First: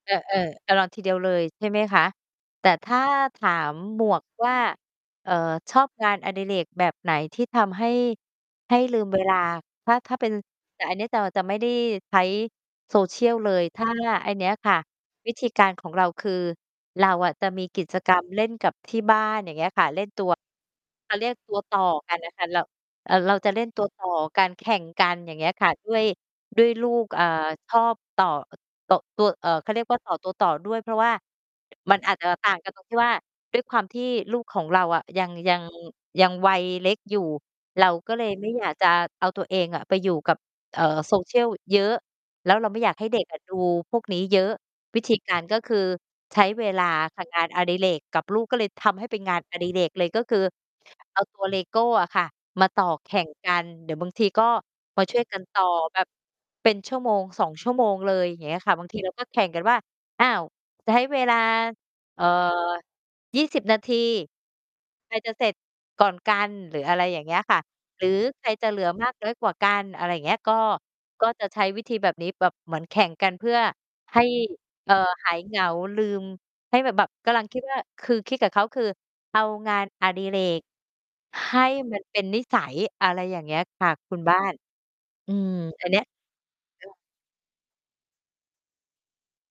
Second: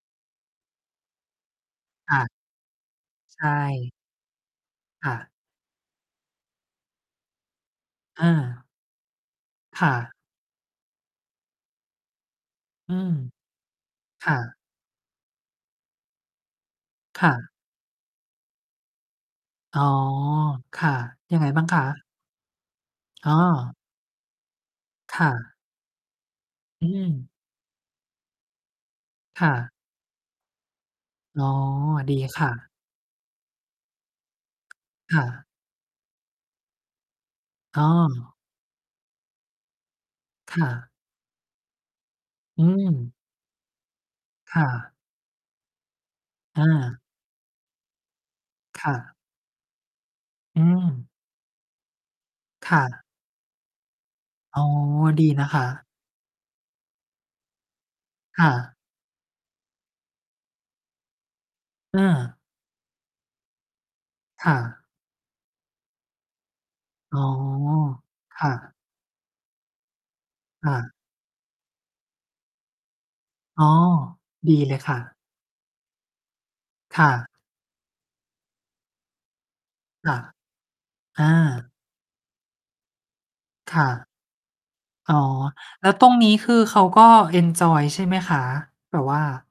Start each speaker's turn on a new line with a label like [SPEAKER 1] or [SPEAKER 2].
[SPEAKER 1] เออ ๆ จะรอทีเดียวเลยใช่ไหมคะ?
[SPEAKER 2] ค่ะ
[SPEAKER 1] แต่ถ้าถ
[SPEAKER 2] ใช
[SPEAKER 1] าม
[SPEAKER 2] ่
[SPEAKER 1] หมวกว่า
[SPEAKER 2] ค่
[SPEAKER 1] เอ
[SPEAKER 2] ะ
[SPEAKER 1] ่อ "ชอบงานอดิเรกแบบไหนที่ทำให้
[SPEAKER 2] อา
[SPEAKER 1] ให้ลืม เวลา?"
[SPEAKER 2] ค
[SPEAKER 1] ถ
[SPEAKER 2] ่
[SPEAKER 1] ้า ถ
[SPEAKER 2] ะ
[SPEAKER 1] ้าเป็น แต่อันเนี้ยจะ จะไม่ได้ใช้
[SPEAKER 2] อืม
[SPEAKER 1] social เลย ถ้า
[SPEAKER 2] ค
[SPEAKER 1] ไอ้
[SPEAKER 2] ่
[SPEAKER 1] เนี้
[SPEAKER 2] ะ
[SPEAKER 1] ยค่ะ วิธีการของเราคือ เรา
[SPEAKER 2] ค
[SPEAKER 1] อ
[SPEAKER 2] ่
[SPEAKER 1] ะจะ
[SPEAKER 2] ะ
[SPEAKER 1] มีกิจกรรมเล่นกับที่บ้าน อย่างเงี้ย
[SPEAKER 2] อ๋
[SPEAKER 1] ค
[SPEAKER 2] อ
[SPEAKER 1] ่ะ เล่นตัว
[SPEAKER 2] ค่ะ
[SPEAKER 1] เขาเรียก
[SPEAKER 2] ยังไง
[SPEAKER 1] ตัว
[SPEAKER 2] บ้าง
[SPEAKER 1] ต
[SPEAKER 2] ค
[SPEAKER 1] ่อ
[SPEAKER 2] ะ?
[SPEAKER 1] กันอะค่ะ เรา อ่า
[SPEAKER 2] อ
[SPEAKER 1] เ
[SPEAKER 2] ๋
[SPEAKER 1] ราจะเล่น
[SPEAKER 2] อ
[SPEAKER 1] ตัว ต่อกัน แข่งกัน
[SPEAKER 2] ค
[SPEAKER 1] อ
[SPEAKER 2] ่
[SPEAKER 1] ย่างเงี้
[SPEAKER 2] ะ
[SPEAKER 1] ยค่ะ ด้วย ด้วยล
[SPEAKER 2] อื
[SPEAKER 1] ูก เอ่
[SPEAKER 2] ม
[SPEAKER 1] อ ชอบต่อ โตะ ตัว
[SPEAKER 2] ค
[SPEAKER 1] เอ่
[SPEAKER 2] ่
[SPEAKER 1] อ เข
[SPEAKER 2] ะ
[SPEAKER 1] าเรียกว่าต่อตัวต่อด้วย เพราะว่า
[SPEAKER 2] อ๋อ
[SPEAKER 1] มันอ
[SPEAKER 2] ด
[SPEAKER 1] า
[SPEAKER 2] ี
[SPEAKER 1] จจะ
[SPEAKER 2] ค
[SPEAKER 1] ต
[SPEAKER 2] ่
[SPEAKER 1] ่าง
[SPEAKER 2] ะ
[SPEAKER 1] กันตรงที่ ว่า ด้วยความที่ลูกของเราอะ
[SPEAKER 2] ค
[SPEAKER 1] ย
[SPEAKER 2] ่
[SPEAKER 1] ัง
[SPEAKER 2] ะ
[SPEAKER 1] ยัง ยังวัยเล็กอยู่
[SPEAKER 2] อ
[SPEAKER 1] เ
[SPEAKER 2] ้
[SPEAKER 1] ราก็เลย
[SPEAKER 2] อ
[SPEAKER 1] ไม่ อยาก จะเอาตัวเองอะไปอยู่กับ
[SPEAKER 2] ค่
[SPEAKER 1] เอ
[SPEAKER 2] ะ
[SPEAKER 1] ่อ social เยอะ แล้ว
[SPEAKER 2] อื
[SPEAKER 1] เราไม่อยากให้
[SPEAKER 2] ม
[SPEAKER 1] เด็ก อะ ดูพวกนี้เยอะ
[SPEAKER 2] ค่ะ
[SPEAKER 1] วิธีการก็คือใช้
[SPEAKER 2] อ
[SPEAKER 1] เวลา
[SPEAKER 2] า
[SPEAKER 1] ค่ะ งานอดิเรกกับลูก ก็เลย
[SPEAKER 2] ค
[SPEAKER 1] ท
[SPEAKER 2] ่
[SPEAKER 1] ำให้
[SPEAKER 2] ะ
[SPEAKER 1] เป็นงานอดิเรกเลย ก็คือ
[SPEAKER 2] อืม
[SPEAKER 1] เอาตัวเลโก้อะค่ะมา
[SPEAKER 2] ค
[SPEAKER 1] ต
[SPEAKER 2] ่
[SPEAKER 1] ่อ
[SPEAKER 2] ะ
[SPEAKER 1] แข่งกัน เดี๋ยวบางทีก็
[SPEAKER 2] อ๋อ
[SPEAKER 1] มาช่ว
[SPEAKER 2] ด
[SPEAKER 1] ย
[SPEAKER 2] ี
[SPEAKER 1] กัน
[SPEAKER 2] นะ
[SPEAKER 1] ต
[SPEAKER 2] ค
[SPEAKER 1] ่อ
[SPEAKER 2] ะ
[SPEAKER 1] แบบเป็น 1-2 ชั่วโมงเลย อย่า
[SPEAKER 2] ค
[SPEAKER 1] งเ
[SPEAKER 2] ่
[SPEAKER 1] งี้ยค
[SPEAKER 2] ะ
[SPEAKER 1] ่ะ บาง ทีเราก็แข่งกันว่า "อ้าว จะให้เวลา
[SPEAKER 2] เ
[SPEAKER 1] เอ่อ
[SPEAKER 2] ออ
[SPEAKER 1] 20 นาที
[SPEAKER 2] ค่ะ
[SPEAKER 1] ใครจะเสร็จก่อนกัน?" หรืออะไร
[SPEAKER 2] อ
[SPEAKER 1] อ
[SPEAKER 2] ๋
[SPEAKER 1] ย่า
[SPEAKER 2] อ
[SPEAKER 1] งเงี้ยค่ะ หรือ
[SPEAKER 2] ค
[SPEAKER 1] "ใค
[SPEAKER 2] ่
[SPEAKER 1] รจะ
[SPEAKER 2] ะ
[SPEAKER 1] เหลือ มาก น้อยกว่ากัน?"อะไรอย่างเงี้ย ก็
[SPEAKER 2] ค่ะ
[SPEAKER 1] ก็จะใช้วิธีแบบนี้ แบบเหมือนแข่งกันเพื่อ
[SPEAKER 2] อ้อ
[SPEAKER 1] ให้
[SPEAKER 2] ดีเลย
[SPEAKER 1] เอ
[SPEAKER 2] ค
[SPEAKER 1] ่อ
[SPEAKER 2] ่ะ
[SPEAKER 1] หายเหงา ลืม ให้แบบ
[SPEAKER 2] ค
[SPEAKER 1] แบ
[SPEAKER 2] ่
[SPEAKER 1] บ
[SPEAKER 2] ะ
[SPEAKER 1] กำลังคิดว่า คือคิดกับเขา คือเอางานอ
[SPEAKER 2] ค่ะ
[SPEAKER 1] ดิเรก
[SPEAKER 2] อา
[SPEAKER 1] ให้ มัน เป็นนิสัย อะไรอย่างเงี้ย
[SPEAKER 2] ค
[SPEAKER 1] ค
[SPEAKER 2] ่
[SPEAKER 1] ่ะ
[SPEAKER 2] ะ
[SPEAKER 1] คุณบ้าน
[SPEAKER 2] อ๋อ
[SPEAKER 1] อืม อ
[SPEAKER 2] แ
[SPEAKER 1] ั
[SPEAKER 2] ล้
[SPEAKER 1] น
[SPEAKER 2] ว
[SPEAKER 1] เนี้
[SPEAKER 2] ต
[SPEAKER 1] ย
[SPEAKER 2] รงนี้ คือเข
[SPEAKER 1] ค
[SPEAKER 2] า
[SPEAKER 1] ่ะ
[SPEAKER 2] ก็เอนจอยใช่ไหมคะ? แบบว่า